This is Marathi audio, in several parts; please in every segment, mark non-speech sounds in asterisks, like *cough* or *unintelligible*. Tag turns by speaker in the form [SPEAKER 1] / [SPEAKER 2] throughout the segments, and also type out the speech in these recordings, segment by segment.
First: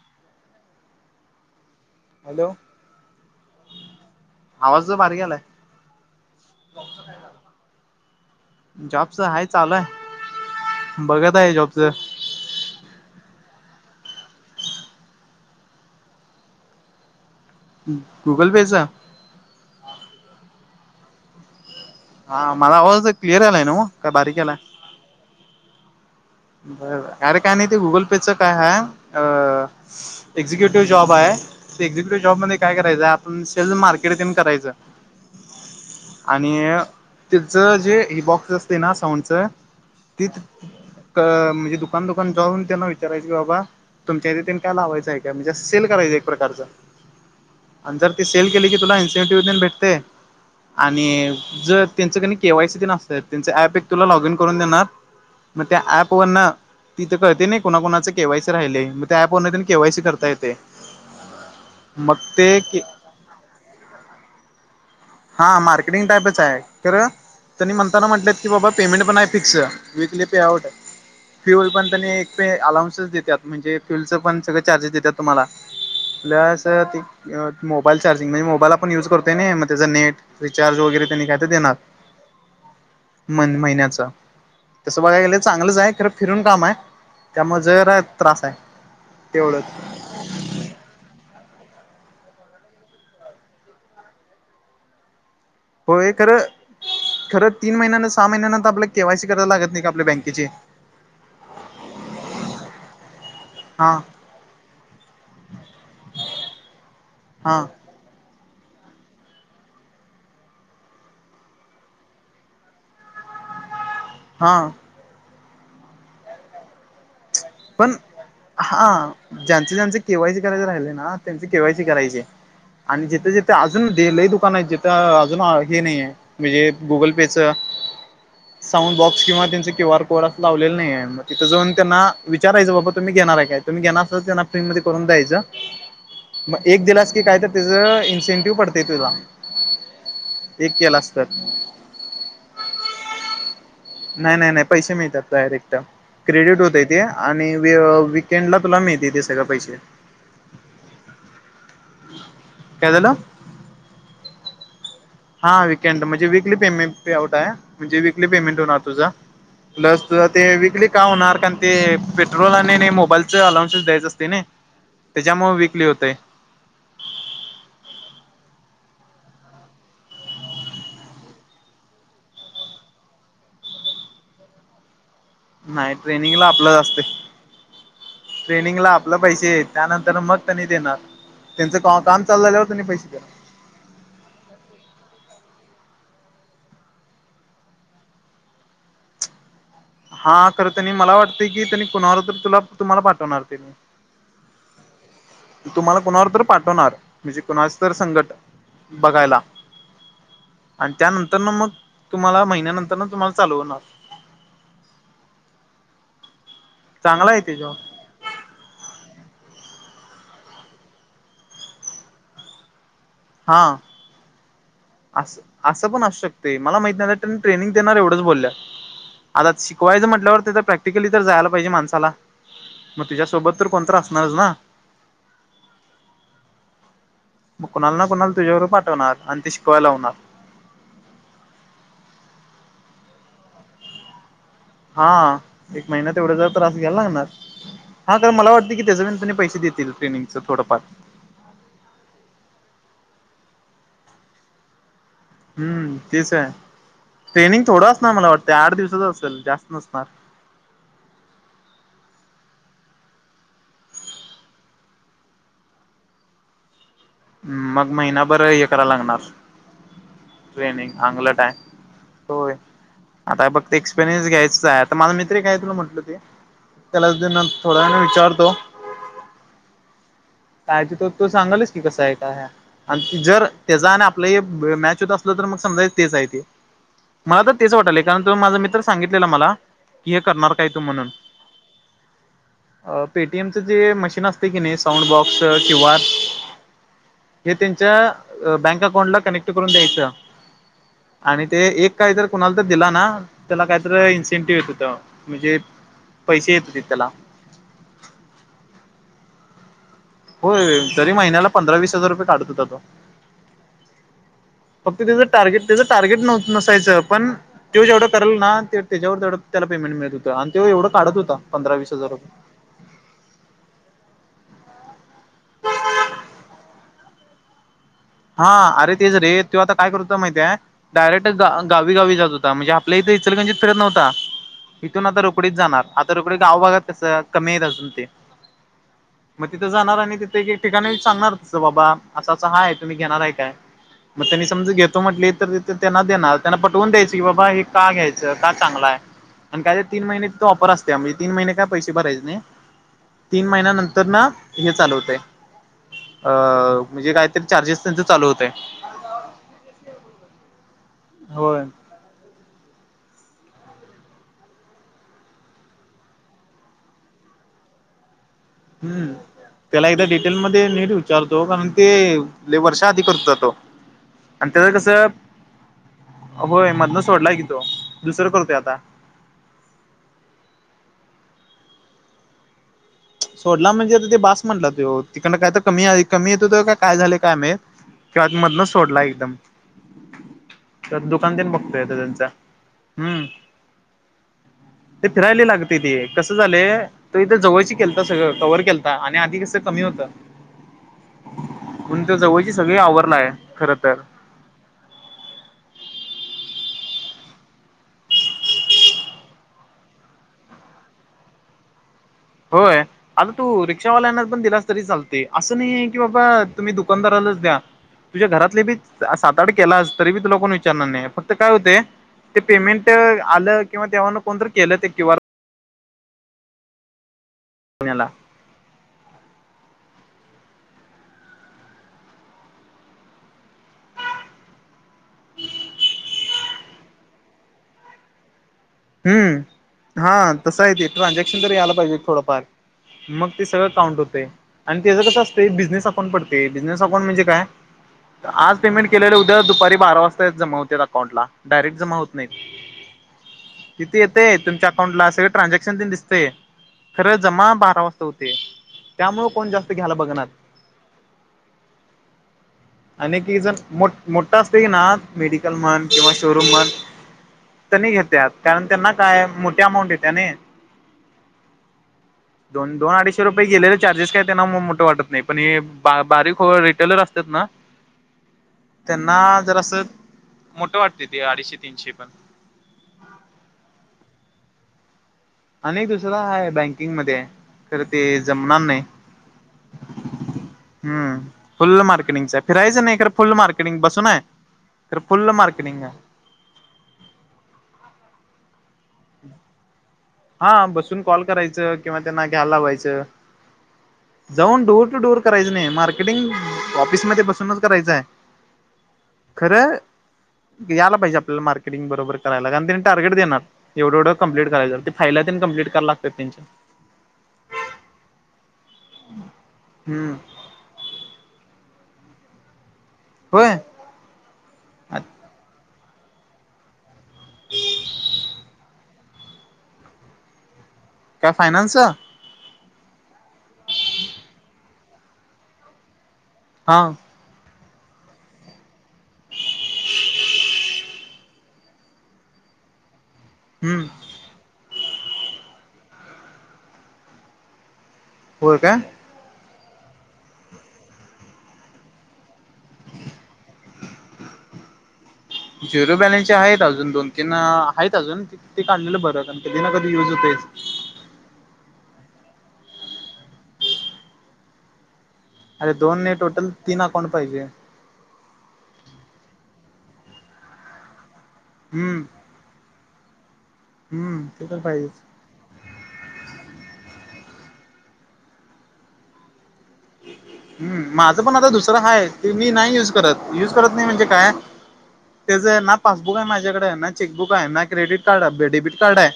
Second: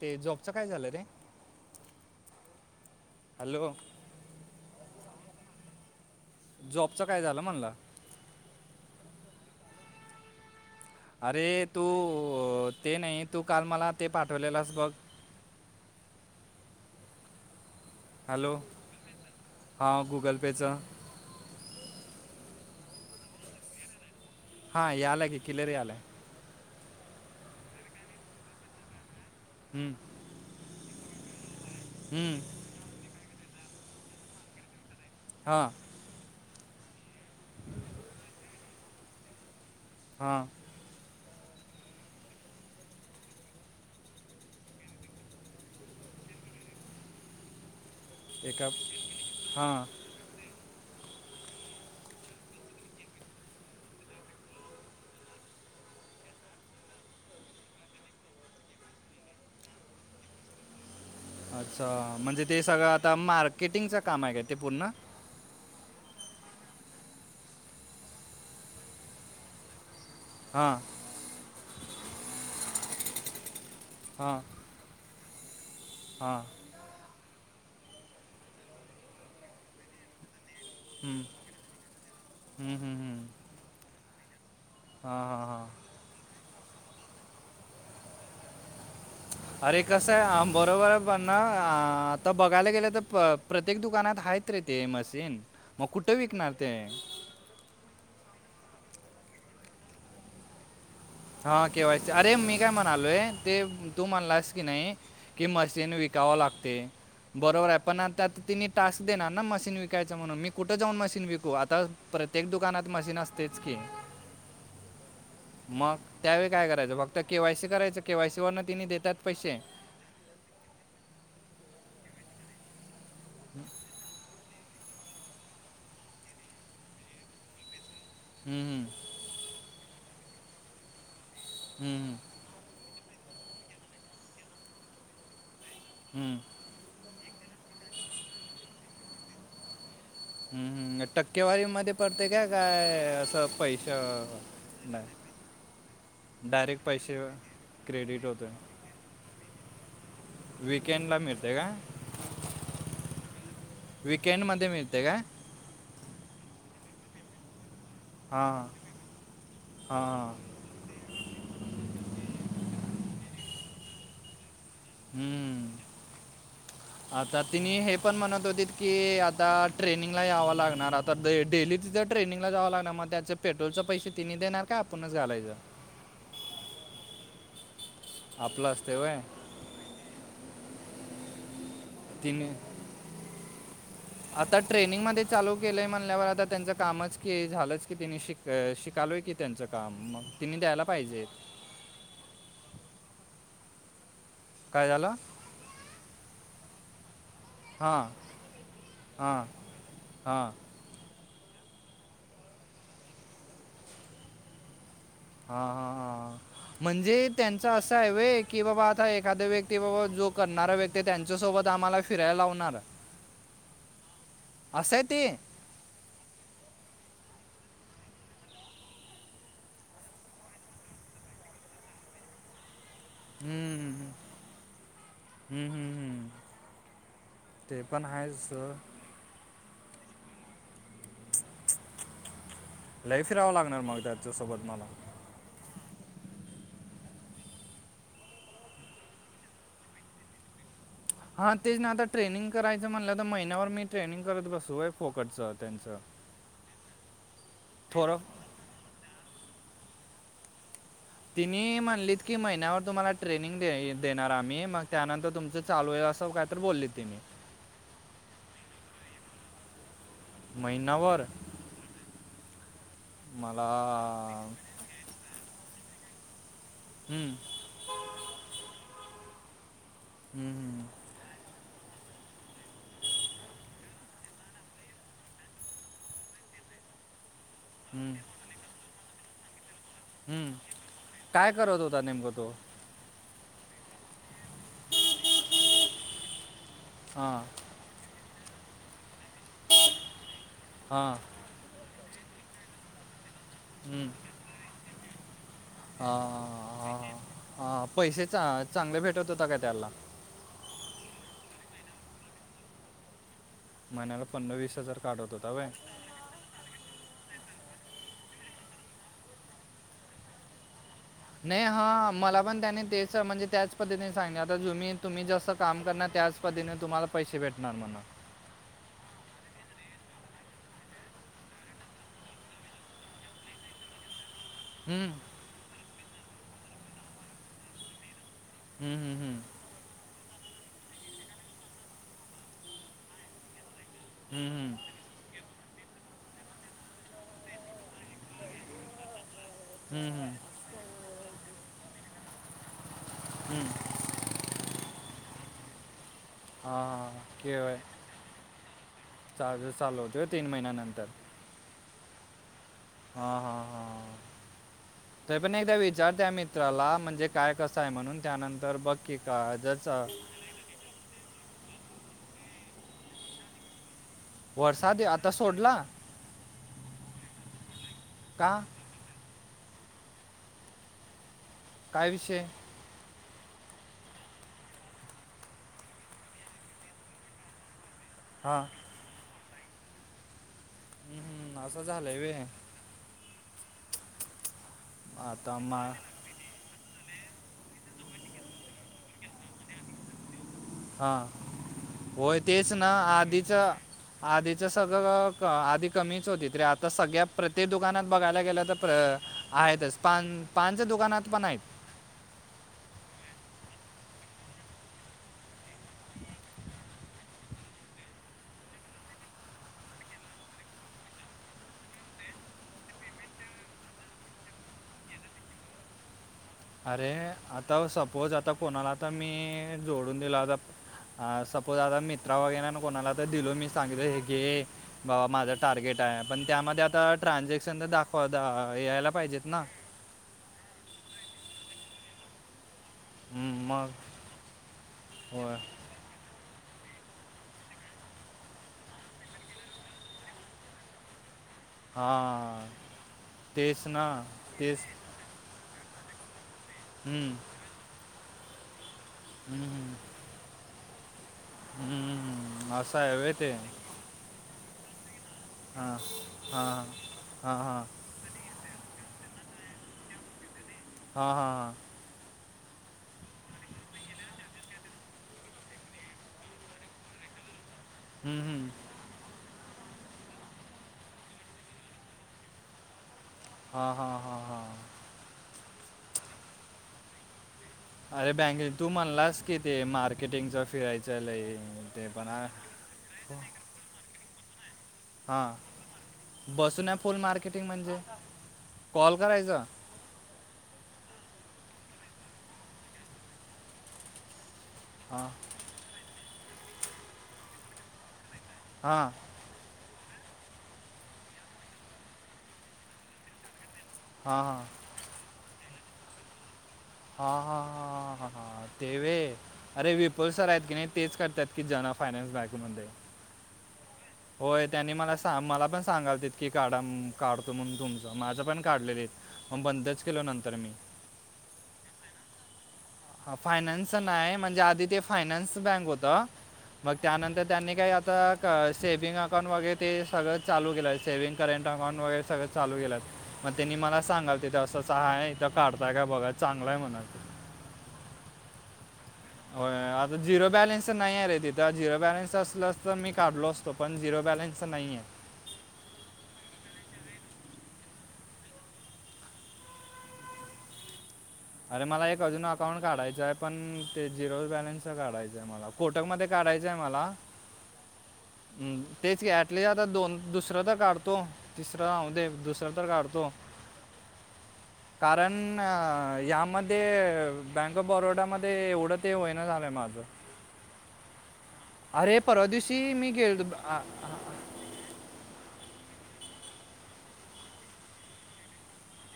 [SPEAKER 1] ते जॉबचं काय झालं रे?
[SPEAKER 2] हॅलो
[SPEAKER 1] हॅलो
[SPEAKER 2] आवाज तुझा बाारीकआलाय.
[SPEAKER 1] जॉबच काय झालं म्हणला.
[SPEAKER 2] जॉबच आहे चालू आहे. बघत
[SPEAKER 1] अरे,
[SPEAKER 2] आहे
[SPEAKER 1] तू
[SPEAKER 2] जॉबच
[SPEAKER 1] ते नाही, तू काल -मला ते पाठवलेलंस बघ.
[SPEAKER 2] गुगल पेच.
[SPEAKER 1] हा गुगल पेच.
[SPEAKER 2] हा माझाआवाज तर क्लिअर आलाय ना, मग काय बारीक आलाय.
[SPEAKER 1] हायालाय की किलेरी यालाय.
[SPEAKER 2] अरे काय नाही ते गुगल पेचं काय आहे,
[SPEAKER 1] हम्म,
[SPEAKER 2] अ एक्झिक्युटिव्ह जॉब आहे. एक्झिक्युटिव्ह
[SPEAKER 1] हम्म,
[SPEAKER 2] जॉबमध्येकाय करायचं आपण सेल् मार्केटिंग करायचं.
[SPEAKER 1] हां.
[SPEAKER 2] आणि त्याचं जे हे बॉक्स असते ना साऊंडच ती
[SPEAKER 1] हां
[SPEAKER 2] म्हणजे दुकान- दुकान जाऊन त्यांना विचारायचं बाबा. तुमच्या इथं तेन काय लावायचं आहे का म्हणजे सेल करायचं एक प्रकारच आणि जर ते सेल
[SPEAKER 1] एका
[SPEAKER 2] केले की तुला *unintelligible*
[SPEAKER 1] हां
[SPEAKER 2] भेटते आणि जर त्यांच कणी केवाय सी तेन असल त्यांच ऍप एक तुला लॉग इन करून देणार मग त्या ऍप व तिथं कळते नाही कोणाकणाच के वावायसी राहिले, मग त्या ऍप व केवाय सी करता येते.
[SPEAKER 1] अच्छा म्हणजे ते सगळं आता मार्केटिंगचं काम आहे काय ते पूर्ण
[SPEAKER 2] हा मार्केटिंग टाईपच आहे, खरं त्यांनी म्हणताना म्हटले की बाबा पेमेंट पण आहे फिक्स वीकली. पे आउट
[SPEAKER 1] हां
[SPEAKER 2] फ्युल पण त्यांनी एक अलाउन्स देतात, म्हणजे फ्युअलचं
[SPEAKER 1] हां
[SPEAKER 2] पण सगळं चार्जेस देतात. तुम्हाला,
[SPEAKER 1] हां
[SPEAKER 2] मोबाईल चार्जिंग म्हणजे मोबाईल आपण युज करतोय नाही. त्या नेटच
[SPEAKER 1] हम्म,
[SPEAKER 2] वगैरेनी काय देणार.
[SPEAKER 1] हम्म, हम्म, हम्म.
[SPEAKER 2] महिन्याच तसं बघायला
[SPEAKER 1] हां
[SPEAKER 2] गेलं तर
[SPEAKER 1] हां हां
[SPEAKER 2] चांगलचाय ख फिरून काम आहे त्यामुळे जरा त्रास आहे. तेवढंच
[SPEAKER 1] अरे कसं आहे बरोबर आहे पण ना आता बघायला गेलं तर प्रत्येक दुकानात आहेत. आहेत रे ते मशीन मग
[SPEAKER 2] होय
[SPEAKER 1] कुठे
[SPEAKER 2] खरं
[SPEAKER 1] विकणार ते?
[SPEAKER 2] खरं तीन महिन्याना सहा महिन्यानंत आपला केवायसी कराय लागत नाही का आपल्या बँकेची.
[SPEAKER 1] हा केवा्हायसी, अरे मी काय म्हणालोय ते
[SPEAKER 2] हा
[SPEAKER 1] तू म्हणलास की नाही कि मशीन विकावा लागते,
[SPEAKER 2] हा
[SPEAKER 1] बरोबर आहे पण त्यात तिने टास्क देणार ना मशीन विकायचं म्हणून मी कुठं जाऊन मशीन विकू, आता पर प्रत्येक दुकानात मशीन असतेच की,
[SPEAKER 2] हा
[SPEAKER 1] मग त्यावेळीं काय करायचं फक्त केवायसी
[SPEAKER 2] पण
[SPEAKER 1] करायचं, फक्त केवायसी वरन तिने
[SPEAKER 2] हा
[SPEAKER 1] देतात पैसे.
[SPEAKER 2] ज्यांचे ज्यांचे केवायसी करायचे राहिले ना त्यांचे केवायसी करायची आणि जिथे जिथे अजून देही दुकान आहे जथे तिथं अजून हे नाही आहे म्हणजे गुगल पेच
[SPEAKER 1] हम्म,
[SPEAKER 2] साऊंड बॉक्स किंवा त्यांच क्यू आर कोड असं लावलेलं नाही आहे मग तिथं जाऊन त्यांना
[SPEAKER 1] हम्म,
[SPEAKER 2] विचारायं बाबा तुम्हीे घेणार आहे काय? तुम्ही घेणार असल त्यांना फ्रीमध्ये करून दायचं.
[SPEAKER 1] हम्म,
[SPEAKER 2] मग एक दिलास की काय तर त्याच इन्सेंटिव्ह पडते तुला,
[SPEAKER 1] हम्म
[SPEAKER 2] एक
[SPEAKER 1] हम्म
[SPEAKER 2] केलास तर
[SPEAKER 1] टक्केवारी मध्ये पडते का काय असं पैसे,
[SPEAKER 2] नाही नाही नाही पैसे मिळतात डायरेक्ट. क्रेडिट होते
[SPEAKER 1] डायरेक्ट
[SPEAKER 2] तेे
[SPEAKER 1] पैसे
[SPEAKER 2] आणि व
[SPEAKER 1] क्रेडिट
[SPEAKER 2] वीकेंडला तुला मिळते ते सगळे पैसे.
[SPEAKER 1] वीकेंड ला मिळते का?
[SPEAKER 2] कायदलं *inaudible*
[SPEAKER 1] वीकेंड मध्ये मिळते का?
[SPEAKER 2] हा वीकेंड म्हणजे, वीकली पेमेंट पे आउट आहे म्हणजे वीकली पेमेंट
[SPEAKER 1] हां
[SPEAKER 2] होणार तुझा प्लस तुझ
[SPEAKER 1] हां
[SPEAKER 2] वीकली. का होणार कारण ते पेट्रोलने नाही मोबाईलचे अला्सेस द्यायचं असते ना. त्याच्यामुळ
[SPEAKER 1] हम्म.
[SPEAKER 2] विकली होते.
[SPEAKER 1] आता तिने हे पण म्हणत होती की आता ट्रेनिंगला यावं लागणार आता. तर डेली तिथं ट्रेनिंगला जावं लागणार मग त्याचं पेट्रोलचे पैसे तिने देणार का आपणच घालायचं.
[SPEAKER 2] नाही ट्रेनिंगला आपलंच असते.
[SPEAKER 1] आपलं
[SPEAKER 2] ट्रेनिंग ला
[SPEAKER 1] असते
[SPEAKER 2] आपले
[SPEAKER 1] वय
[SPEAKER 2] पैसे त्यानंतर मग त्यांनी देणार. त्यांचं का काम
[SPEAKER 1] तिने
[SPEAKER 2] चाललंलं हो त्यांनी पैसे द्या.
[SPEAKER 1] आता ट्रेनिंग मध्ये चालू केलंय म्हणल्यावर आता त्यांच कामच कि झालंच की ति शिक शिकालोय की त्यांचं काम मग तिने द्यायला पाहिजेत.
[SPEAKER 2] क त्यांनी कोणावर तर तुला तुम्हाला पाठवणार त्यांनी
[SPEAKER 1] काय झालं?
[SPEAKER 2] तुम्हांला कुणांवर तरं पाठवणांर म्हणजे कुणांच तरं
[SPEAKER 1] हां
[SPEAKER 2] संकट बघांयला.
[SPEAKER 1] हां हां.
[SPEAKER 2] आणि त्यानंतर नां मगं तुम्हांला महिन्यानंतर नां तुम्हांला चालूं होणारं.
[SPEAKER 1] हां हां हां म्हणजे
[SPEAKER 2] चांगला आहे ते
[SPEAKER 1] त्यांचा
[SPEAKER 2] जॉब
[SPEAKER 1] असं आहे व की बाबां आता एखादं व्यक्ती बाबा जो करणारा व्यक्ती त्यांच्यासोबत आम्हांला फिरायला लावणारं.
[SPEAKER 2] हां
[SPEAKER 1] आहे ते
[SPEAKER 2] असं असं पणं असू शकते मला माहित नाहीं त्यांनी ट्रेनिंग देणारं एवढंच बोलल्या. आता शिकवायचं म्हंटल्यावर ते तरं प्रॅक्टिकली तरं जायला पाहिजे माणसाला मग तुझ्यासोबत तर कोणत
[SPEAKER 1] हम्मं
[SPEAKER 2] असणारच ना
[SPEAKER 1] हम्मं हम्मं हम्मं.
[SPEAKER 2] कोणाल ना कोणाल नीरोप पाठवणार अन् ते शिकवा लावणारं.
[SPEAKER 1] लई फिरावं लागणारं मगं त्याच्यासोबत मला.
[SPEAKER 2] हां एक महिन्यात तेवढा जरं त्रास घ्याला लागणारं. हां तरं मला वाटतें की त्याच्या ननंतनी पैसे देतील ट्रेनिंगचं थोडंफार
[SPEAKER 1] हां तेचं ना आता ट्रेनिंग करायचं म्हणलं तरं महिन्यावर मीं ट्रेनिंग करतं बसूं व्हय फोकटचा
[SPEAKER 2] हम्मं तेचं आहे ट्रेनिंग थोडं असणारं मला वाटतं आंठ दिवसाचं असेल जास्तं नसणार.
[SPEAKER 1] तिनी म्हणलीत की महिन्यावर तुम्हांला ट्रेनिंग देणारं आम्हीं मगं त्यानंतर तुमचं चालूं आहे असो कां. तरं बोलले तेनी
[SPEAKER 2] हम्मं मगं महिनाभर हे करायला लागणारं. ट्रेनिंग
[SPEAKER 1] महिनाभर
[SPEAKER 2] चांगलं टायम होय आता
[SPEAKER 1] मला
[SPEAKER 2] फक्तं एक्सपिरियन्स घ्यायचं आहे. माझा मितत्री कायं तुला म्हंटलं ते त्याला
[SPEAKER 1] हम्म,
[SPEAKER 2] थोडा वेळाने विचारतो.
[SPEAKER 1] हम्मं हमं.
[SPEAKER 2] कायं त तरं तो सांगालच की कसं आहे कां हाय आणि जरं त्याचा आणि आपलं हे मॅच होतं असलं तर मगं समजा तेचं आहे ते मला तरं तेचं वाटलय
[SPEAKER 1] हम्म,
[SPEAKER 2] कारणं तुम्हीं माझा मित्रं सांगितलेला मला कि हे
[SPEAKER 1] हम्म.
[SPEAKER 2] करणारं कायं तूं म्हणूंन
[SPEAKER 1] काय करत होता नेमकं तो
[SPEAKER 2] पेटीएमच जे मशीन असतें की नाहीं साऊंड बॉक्स क्यूँ आर.
[SPEAKER 1] हां
[SPEAKER 2] हे त्यांच्या बँक अकाउंटला कनेक्ट करूंन द्यायचं.
[SPEAKER 1] हां.
[SPEAKER 2] आणि ते एक काहीं जरं कुणाला तरं दिला ना त्याला काहीं तरं इन्सेंटिव्ह येतं होतं म्हणजे
[SPEAKER 1] हां
[SPEAKER 2] पैसे येत होते त्याला
[SPEAKER 1] हां हां पैसेचा चांगले भेटतं होता कां त्याला
[SPEAKER 2] होय तरी महिन्याला पंधरा वीस हजार रुपये काढतं होता तो
[SPEAKER 1] महिन्याला पन्नास वीस हजार
[SPEAKER 2] फक्तं त्याचं
[SPEAKER 1] काढत होता
[SPEAKER 2] टार्गेट
[SPEAKER 1] वय
[SPEAKER 2] त्याचं टार्गेट नव्हतं. नसायचं पणं त जेवढं करेल ना त्याच्यावर त्याला पेमेंट मिळतं होतं आणि त्यो एवढं काढतं होतं.
[SPEAKER 1] नाहीं हां मला. पणं त्यानी तेचं म्हणजे त्याचं पद्धतीनें सांग आता तुम्हीं तुम्हीं जसं कामं करणारं त्याचं पद्धतीनें तुम्हाला पैसे भेटणार मना
[SPEAKER 2] हां अरे तेचं रे त्यो आता कायं करतं होता माहित आहे डायरेक्ट ग गावी गावी जातं होता म्हणजे आपल्या इथं इचलकरंजीत फिरतं नव्हतां इथून
[SPEAKER 1] हम्म,
[SPEAKER 2] आता रोकडीच जाणारं आता रोकडीच गावबागात कसं कमी येतं अजूंन ते
[SPEAKER 1] हम्मं हम्मं हम्मं
[SPEAKER 2] तिथ जाणारं आणि तिथे एक एक ठिकाणी सांगणार तं बाबां असाचं हां आहे तुम्हीं घेणारं आहे कायं मगं त्यांनी समजावून
[SPEAKER 1] हम्म, हम्म,
[SPEAKER 2] घेतो म्हटंली तरं त्यांना देणारं त्यांना पटवूंन द्यायचे की बाबां हे कां घ्यायचे कां चांगला आहे आणि कायं तीनं महिने
[SPEAKER 1] हम्म,
[SPEAKER 2] ते ऑफर असते म्हणजे तीनं महिने कायं पैसे भरांयचे नाहीं. तीनं
[SPEAKER 1] हम्म, हम्म.
[SPEAKER 2] महिन्या नंतर नां हे चालू होते आहे अं
[SPEAKER 1] हा
[SPEAKER 2] म्हणजे कायंतरी तुझं चालू होतय.
[SPEAKER 1] चार्जेस चालू होतय तीन महिन्यानंतर
[SPEAKER 2] होय
[SPEAKER 1] हा.. हा... हा तरी पण एकदा विचार त्या मित्राला म्हणजे काय कसं आहे म्हणून त्यानंतर तर बक्की का जस
[SPEAKER 2] ते नीट विचारतो कारण ते.. वर्षा आधी करत जातो. आणि त्याज कस..
[SPEAKER 1] वर्षा दे आता सोडला
[SPEAKER 2] होय, मधन सोडलाय की तो, दुसरं करतोय
[SPEAKER 1] का
[SPEAKER 2] आता
[SPEAKER 1] काय विषय?
[SPEAKER 2] सोडला म्हणजे ते बास म्हटला त्यो.. तिकडं काय तर कमी.. कमी येत हो काय झाले काय माहित? किंवा
[SPEAKER 1] हा
[SPEAKER 2] मधनच सोडला एकदम तर दुकान न ते
[SPEAKER 1] हम्म, असं
[SPEAKER 2] बघतो तर
[SPEAKER 1] झालंय
[SPEAKER 2] त्यांच..
[SPEAKER 1] वे
[SPEAKER 2] हम्म फिरायला
[SPEAKER 1] आता
[SPEAKER 2] लागते
[SPEAKER 1] मा
[SPEAKER 2] ती कसं झालंय ते इथे जवळची केलता सगळं कवर केलता आणि आधी कसं कमी होतं.
[SPEAKER 1] हा...
[SPEAKER 2] म्हणून तो
[SPEAKER 1] होय
[SPEAKER 2] जवळची
[SPEAKER 1] तेच
[SPEAKER 2] सगळी
[SPEAKER 1] ना
[SPEAKER 2] आवरलाय
[SPEAKER 1] आधीच
[SPEAKER 2] खर तर
[SPEAKER 1] आधीच सगळं अ.. आधी कमीच होती ते आता सगळ्या प्रत्येक दुकानात बघायला गेलं तर अ.. आहेतच.. पान... पानच्या दुकानात पण आहेत.
[SPEAKER 2] होय. आता तू रिक्षावाल्यांना पण दिलास तरी चालतेय, असं नाही की बाबा तुम्ही दुकानदारालाच द्या. तुझ्ये घरातले बी सात -आठ केलास तरी बी तूला कोण विचारणार नाही फक्त काय होतंय. ते पेमेंट आलं.. किंवा तेव्हा कोणत केलं ते क्यू. आर. कोड
[SPEAKER 1] अरे... आता
[SPEAKER 2] याला
[SPEAKER 1] सपोज आता कोणाला आता मी.. जोडून दिला आता आ... सपोज आता मित्रा वगैर ना कोणाला तर दिलो मी चांगले है की बाबा माझं टार्गेट हाय पण त्यामध्ये आता ट्रान्झॅक्शन तर दाखवा.. यायला पाहिजेत ना.
[SPEAKER 2] हम्म हा तसं आहे ते ट्रान्झॅक्शन तरी आला पाहिजे थोडंफार मग ते
[SPEAKER 1] हम्म,
[SPEAKER 2] सगळं
[SPEAKER 1] मग
[SPEAKER 2] काउंट होतय अन्.. त्याचं कसं
[SPEAKER 1] होय
[SPEAKER 2] असतं बिझनेस पडतेय बिझनेस अकाउंट म्हणजे काय? आज पेमेंट केलेले उद्या दुपारी बारा वाजता जमा होत अकाउंट ला डायरेक्ट जमा होत नाही.
[SPEAKER 1] हां तेच
[SPEAKER 2] तिथ
[SPEAKER 1] ना
[SPEAKER 2] येतय तुमच्या
[SPEAKER 1] तेच
[SPEAKER 2] अकाउंट सगळं ट्रान्जक्ट दिसतय.. खरं
[SPEAKER 1] हम्म,
[SPEAKER 2] जमा बारा वाजता होतेय. त्यामुळ कोण जास्त घ्यायला
[SPEAKER 1] हम्म,
[SPEAKER 2] बघणार
[SPEAKER 1] हम्म, हम्म. असं आहे
[SPEAKER 2] आणि
[SPEAKER 1] व्हय
[SPEAKER 2] की
[SPEAKER 1] ते
[SPEAKER 2] जण... मोठ -मोठा असते की ना? मेडिकल म्हण
[SPEAKER 1] हां
[SPEAKER 2] किंवा शोरूम म्हण..
[SPEAKER 1] हां हां हां
[SPEAKER 2] तनी घेत्यात. कारण त्यांना काय.. मोठी अमाऊंट येते नई
[SPEAKER 1] हा.. हा.. हा
[SPEAKER 2] दोन.. दोन अडीचशे रुपये गेलेले चार्जेस काय त्यांना मग म.. मोठे वाटत नाही पण बा.. बारीक रिटेलर असतात ना
[SPEAKER 1] हम्म,
[SPEAKER 2] त्यांना जर असं.. मोठ वाटतय ते अडीचशे- तीनशे पण
[SPEAKER 1] हा.. हा.. हा.. हा
[SPEAKER 2] आणि दुसर हाय बँकिंग मध्ये तर ते
[SPEAKER 1] अरे
[SPEAKER 2] जमणार
[SPEAKER 1] बँके
[SPEAKER 2] नाही,
[SPEAKER 1] तू म्हणलास की ते मार्केटिंगचं
[SPEAKER 2] हम्म..
[SPEAKER 1] फिरायचं लय
[SPEAKER 2] फुल
[SPEAKER 1] ते पण
[SPEAKER 2] मार्केटिंगच है
[SPEAKER 1] आ-
[SPEAKER 2] फिरायचं नाही. फुल मार्केटिंग पासून आहे, तर फुल
[SPEAKER 1] हां
[SPEAKER 2] मार्केटिंग आहे.
[SPEAKER 1] बसून हाय फुल मार्केटिंग म्हणजे.. कॉल करायच.
[SPEAKER 2] हा.. बसून कॉल करायचं किंवा त्यांना घ्यायला लावायचं. जाऊन डोअर टू डोअर
[SPEAKER 1] हां
[SPEAKER 2] करायचं नाही मार्केटिंग.. ऑफिसमध्ये बसूनच करायचं आहे.
[SPEAKER 1] हा
[SPEAKER 2] खरं यायला पाहिजे आपल्याला मार्केटिंग बरोबर करायला कारण त्यांनी टार्गेट देणार एवढं एवढं
[SPEAKER 1] हां
[SPEAKER 2] कंप्लीट
[SPEAKER 1] हां
[SPEAKER 2] करायचल ते फायला न ते कंप्लीट कराय लागतात त्यांच्या.
[SPEAKER 1] हा हा हा हा ते व्हय अरे
[SPEAKER 2] हम्म
[SPEAKER 1] विपुल सर आहेत की नाही तेच करतात की जना फायनान्स बँक मध्ये.
[SPEAKER 2] होय.
[SPEAKER 1] होय त्यांनी मला मला पण सांगालत की काढा काढतो म्हणून तुमचं माझं पण काढलेलंय. मग बंदच केलो नंतर मी.
[SPEAKER 2] काय फायनान्स चं?
[SPEAKER 1] हा फायनान्स नाही म्हणजे आधी ते फायनान्स बँक होत मग त्यानंतर त्यांनी काही आता क सेव्हिंग अकांउंट वगैरे ते सगळंच चालू केलंय, सेव्हिंग करंट अकाउंट वगैरे सगळं चालू केलंत. मग त्यांनी
[SPEAKER 2] हम्म
[SPEAKER 1] मला सांगालते हिथ असं अस हाय इथं काढताय का बघा चांगलंय म्हण ते.
[SPEAKER 2] होय का?
[SPEAKER 1] हो आता झिरो बॅलेन्स नाही आहे रे तिथं झिरो बॅलेन्स असल असतं तर मी काढलो असतो. पण झिरो बॅलेन्सच नाही आहे.
[SPEAKER 2] झिरो बॅलेन्सचे आहेत अजून दोन तीन आहेत अजून ते काढलेलं बरं आणि कधी ना कधी युज होतयच.
[SPEAKER 1] अरे मला एक अजून अकाउंट काढायचं आहे पण ते झिरो बॅलन्स तस काढायचंय मला
[SPEAKER 2] अरे दोन
[SPEAKER 1] कोटक
[SPEAKER 2] नाही
[SPEAKER 1] मध्ये
[SPEAKER 2] टोटल
[SPEAKER 1] काढायचंय
[SPEAKER 2] तीन
[SPEAKER 1] मला.
[SPEAKER 2] अकाउंट पाहिजे
[SPEAKER 1] हम्म तेच की ऍटलीस्ट आता दोन दुसरं तर काढतो तिसरं
[SPEAKER 2] हम्म
[SPEAKER 1] राहु दे दुस सर तर काढतो.
[SPEAKER 2] हम्म ते तर पाहिजेच.
[SPEAKER 1] कारण यामध्ये बँक ऑफ बरोडामध्ये एवढं ते होईना झालंय माझं.
[SPEAKER 2] हम्म माझं पण आता दुसरं हाय
[SPEAKER 1] अरे
[SPEAKER 2] ती
[SPEAKER 1] परवा
[SPEAKER 2] मी नाही युज
[SPEAKER 1] दिवशी मी
[SPEAKER 2] करत
[SPEAKER 1] गेलो
[SPEAKER 2] युज करत
[SPEAKER 1] अ-
[SPEAKER 2] नाही म्हणजे काय? त्याच आहे ना पासबुक आहे माझ्याकडे, ना चेकबुक, ना क्रेडिट कार्ड, ना डेबिट कार्डय.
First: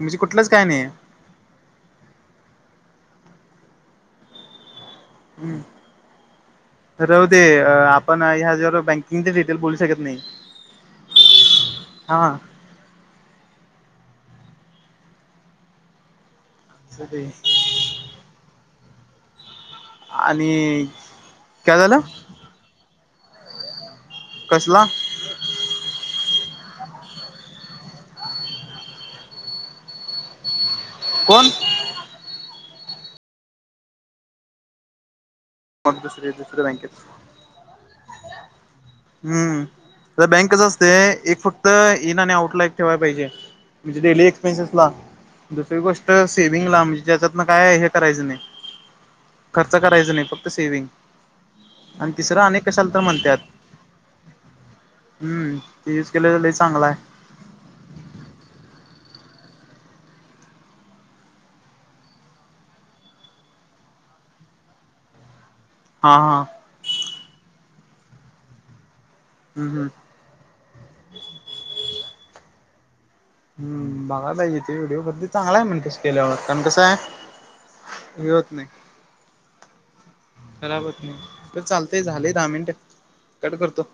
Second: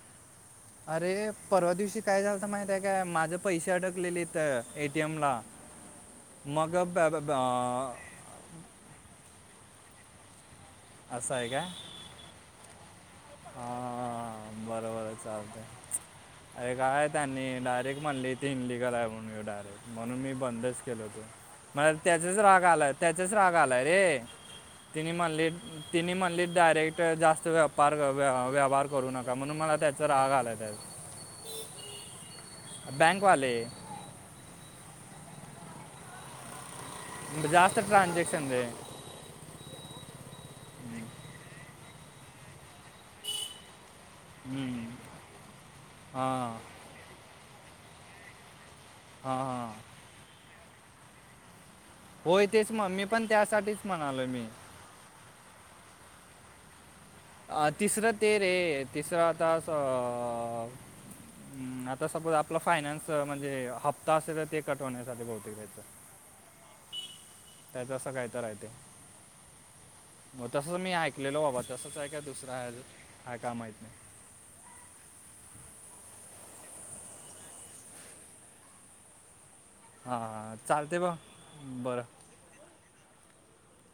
[SPEAKER 2] *inaudible* म्हजी कुठलंच काय नाही.
[SPEAKER 1] अरे परवा दिवशी काय झालत माहित आहे काय माझं पैसे अडकलेले हिथ ए टी एम ला
[SPEAKER 2] हम्म
[SPEAKER 1] मग ब ब ब अं
[SPEAKER 2] नाही ह्या ज्यावर बँकिंगचे डिटेल बोलू शकत नाही.
[SPEAKER 1] असंय का?
[SPEAKER 2] हा.
[SPEAKER 1] हा बरोबर य चालतय. अरे काय
[SPEAKER 2] ते
[SPEAKER 1] त्यांनी डायरेक्ट म्हणली ती हिंदी करा म्हणून डायरेक्ट म्हणून मी बंदच
[SPEAKER 2] आणि
[SPEAKER 1] केल होतो
[SPEAKER 2] काय
[SPEAKER 1] मला
[SPEAKER 2] झालं
[SPEAKER 1] त्याचाच राग आला त्याचाच राग आलाय रे.
[SPEAKER 2] कसला?
[SPEAKER 1] त्यनी म्हणले, त्यनी म्हणले डायरेक्ट जास्त व पार व व व्यवहार करू नका म्हणून मला त्याचा राग आलाय त्यात.
[SPEAKER 2] कोण?
[SPEAKER 1] बँकवाले.
[SPEAKER 2] *unintelligible*
[SPEAKER 1] जास्त ट्रांझेक्शन रे.
[SPEAKER 2] हम्म तर बँक कस असते एक फक्त इन आणि आउटला ठेवाय पाहिजे. मजे डेली एक एक्सपेन्सेस
[SPEAKER 1] हम्म.
[SPEAKER 2] ला दुसरी गोष्ट
[SPEAKER 1] हां
[SPEAKER 2] सेव्हंगला म्हणजे त्या्च्यातन काय हे करायचं नाही.
[SPEAKER 1] हां हां
[SPEAKER 2] खर्च करायचा नाही फक्त सेविंग
[SPEAKER 1] होय तेच मग मी पण त्यासाठीच म्हणालोय मी.
[SPEAKER 2] हम्म ते युज केलंल लय चांगलाय
[SPEAKER 1] अह तिसरं ते रे तिसरं आता सा हम्म आता सपोज आपला फायनान्स म्हणजे हप्ता असेल ते कट होण्यासाठी बहुतेक घ्यायचं.
[SPEAKER 2] हा हा!
[SPEAKER 1] त्याच असं काय तरह ते
[SPEAKER 2] हम्म हम्म.
[SPEAKER 1] मग तसंच मी ऐकलेलो बाबा तसच आहे काय दुसरं आहे रे
[SPEAKER 2] हम्म बघा पाहिजे तेे व्हिडिओ करते. चांगलाय म्हण तस केल्यावर कारण कसं आहे हे होत नाही
[SPEAKER 1] हां
[SPEAKER 2] खराब होत
[SPEAKER 1] चालते
[SPEAKER 2] नाही.
[SPEAKER 1] बा
[SPEAKER 2] तर
[SPEAKER 1] बरं
[SPEAKER 2] चालतय झाले दहा मिनट कट करतो.